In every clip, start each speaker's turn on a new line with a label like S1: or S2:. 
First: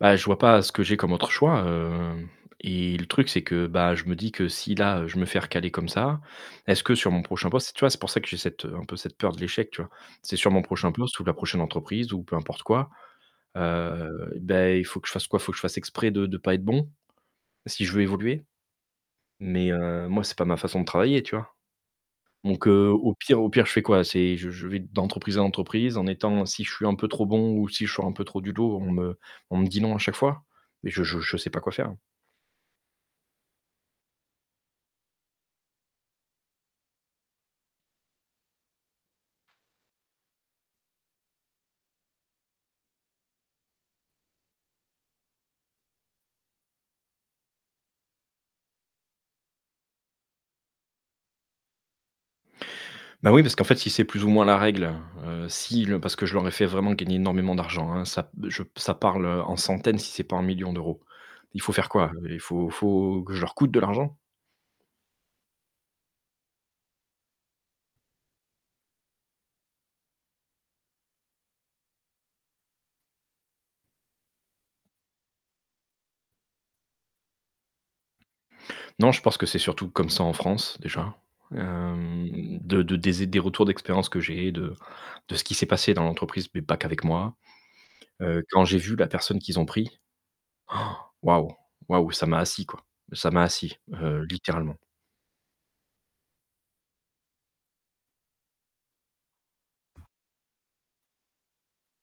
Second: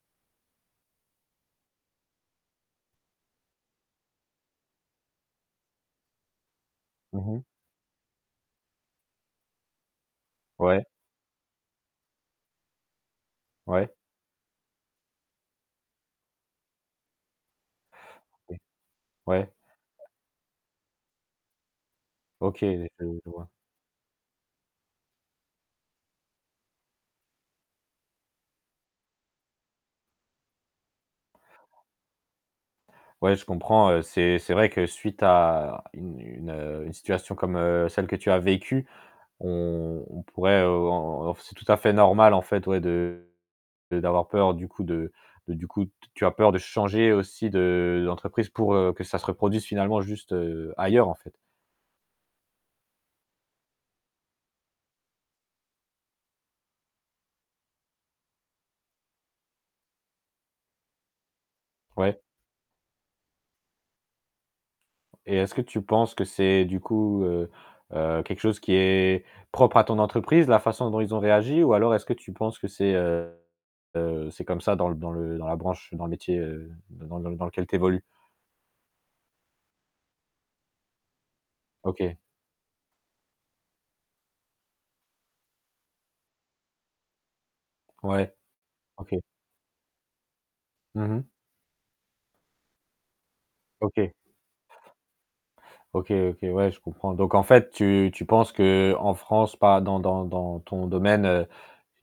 S1: Bah, je vois pas ce que j'ai comme autre choix heu, et le truc, c'est que, bah, je me dis que si là, heu, je me fais recaler comme ça, est-ce que sur mon
S2: Mmh mh.
S1: prochain poste c tu vois, c'est pour ça que j'ai cette, heu, un peu cette peur de l'échec, tu vois? C'est sur mon
S2: Ouais.
S1: prochain poste ou la prochaine entreprise ou peu importe quoi,
S2: Ouais.
S1: heu, bah, il faut que je fasse quoi? Il faut que fasse exprès de de de pas être bon si je veux évoluer?
S2: OK. Ouais.
S1: Mais, heu, moi c'est pas ma façon de travailler, tu vois?
S2: OK,
S1: Donc heu,
S2: les je
S1: au pire
S2: vois.
S1: au pire, je fais quoi? C'est je je vais d'entreprise à entreprise en étant si je suis un peu trop bon ou si je sors un peu trop du lot on me on me dit non à chaque fois? Mais je je je sais pas quoi faire.
S2: Ouais, je comprends. C'est c'est vrai que suite à une une, heu, une situation comme, heu, celle que tu as vécue, on on pourrait, heu, en en f c'est tout à fait normal en fait, ouais, de d'avoir peur du coup de de du coup, t tu as peur de changer aussi de d'entreprise pour, heu, que ça se reproduise finalement juste, heu, ailleurs en fait?
S1: Bah oui parce qu'en fait si c'est plus ou moins la règle, heu, si le parce que je leur ai fait vraiment gagner énormément d'argent, hein, ça b je b ça parle en centaines si c'est pas en millions d'euros. Il faut faire quoi?
S2: Ouais.
S1: Heu, faut faut que je leur coûte de l'argent?
S2: Et est-ce que tu penses que c'est du coup, heu heu, quelque chose qui est propre à ton entreprise, la façon dont ils ont réagi ou alors est-ce que tu penses que c'est, heu, c'est comme ça dans l dans le dans la branche, dans le métier, heu, d dans l dans l dans lequel tu évolues?
S1: Non je pense que c'est surtout comme ça en France déjà,
S2: OK.
S1: hem, de de des zé des retours d'expérience que j'ai, de de ce qui s'est passé dans l'entreprise mais pas qu'avec moi.
S2: Ouais,
S1: Heu, quand j'ai vu la
S2: OK.
S1: personne qu'ils ont pris,
S2: Mmh mh.
S1: waouh! Waouh, ça m'a assis quoi, ça m'a assis,
S2: OK.
S1: heu, littéralement.
S2: OK, OK, ouais, je comprends. Donc en fait, tu tu penses qu'en France, pas dans dans dans ton domaine, heu,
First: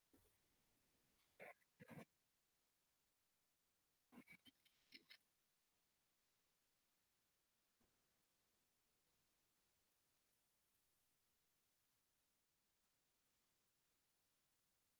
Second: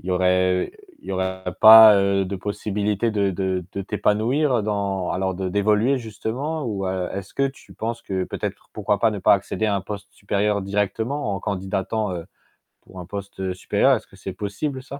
S2: il y aurait il y aura pas, heu, de possibilité de de de t'épanouir dans alors de d'évoluer justement ou a est-ce que tu penses que peut-être pour pourquoi pas ne pas accéder à un poste supérieur directement en candidatant, heu, pour un poste supérieur? Est-ce que c'est possible ça?